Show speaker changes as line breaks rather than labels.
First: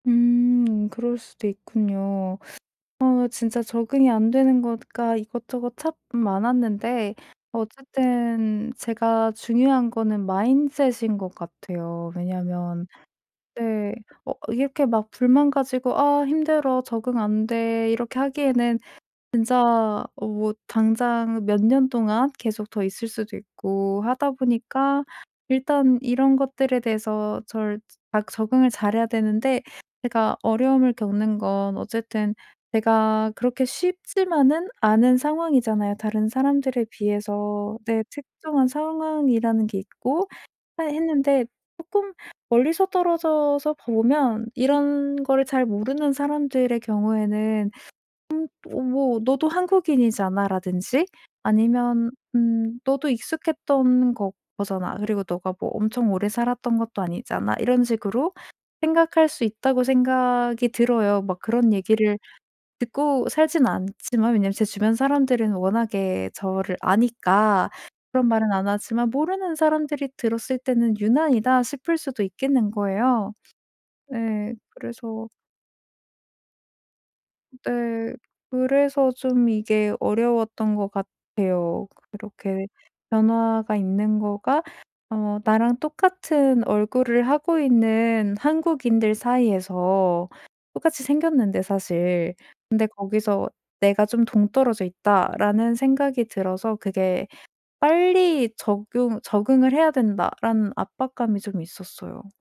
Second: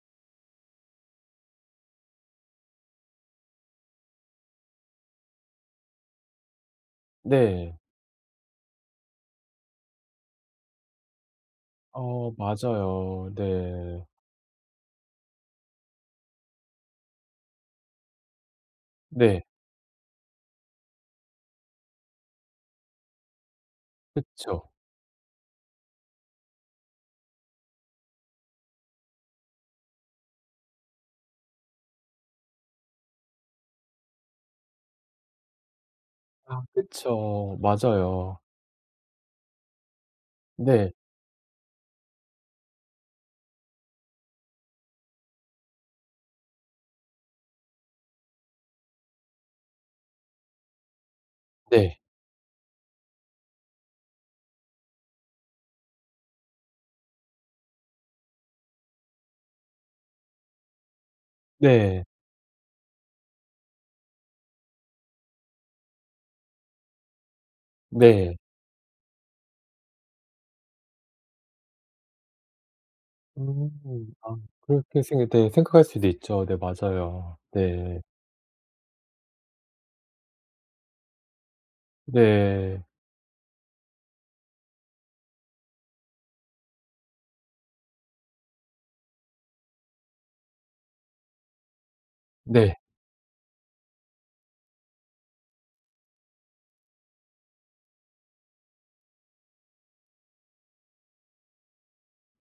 음 그럴 수도 있군요. 어 진짜 적응이 안 되는 거가 이것저것 참 많았는데
네.
어쨌든 제가 중요한 거는 mindset 인 것 같아요.
어
왜냐하면
맞아요.
네
네.
어 이렇게 막 불만 가지고 '아 힘들어 적응 안 돼.' 이렇게 하기에는
네.
진짜 어 뭐 당장 몇 년 동안 계속 더 있을 수도 있고 하다
그쵸.
보니까 일단 이런 것들에 대해서 절 막 적응을 잘해야 되는데 제가 어려움을 겪는 건 어쨌든 내가 그렇게 쉽지만은 않은 상황이잖아요 다른
아
사람들에
그쵸.
비해서. 내
맞아요.
특정한 상황이라는 게 있고 해
네.
했는데 쪼끔 멀리서 떨어져서 보면 이런 거를 잘 모르는 사람들의 경우에는 '음 어 뭐 너도 한국인이잖아.'라든지
네.
아니면 '음 너도 익숙했던 거 거잖아. 그리고 너가 뭐 엄청 오래 살았던 것도 아니잖아.' 이런 식으로 생각할 수 있다고 생각이 들어요. 막 그런
네.
얘기를 듣고 살진 않지만 왜냐면 제 주변 사람들은 워낙에 저를 아니까 그런
네.
말은 안 하지만 모르는 사람들이 들었을 때는 '유난이다.' 싶을 수도 있겠는 거예요.
음 아
예
그렇게 생각
그래서
네 생각할 수도 있죠. 네 맞아요. 네.
네 그래서 좀 이게 어려웠던 것 같아요. 그렇게
네.
변화가 있는 거가 어 나랑 똑같은 얼굴을 하고 있는 한국인들 사이에서 똑같이 생겼는데 사실
네.
근데 거기서 '내가 좀 동떨어져 있다.'라는 생각이 들어서 그게 '빨리 적용 적응을 해야 된다.'라는 압박감이 좀 있었어요.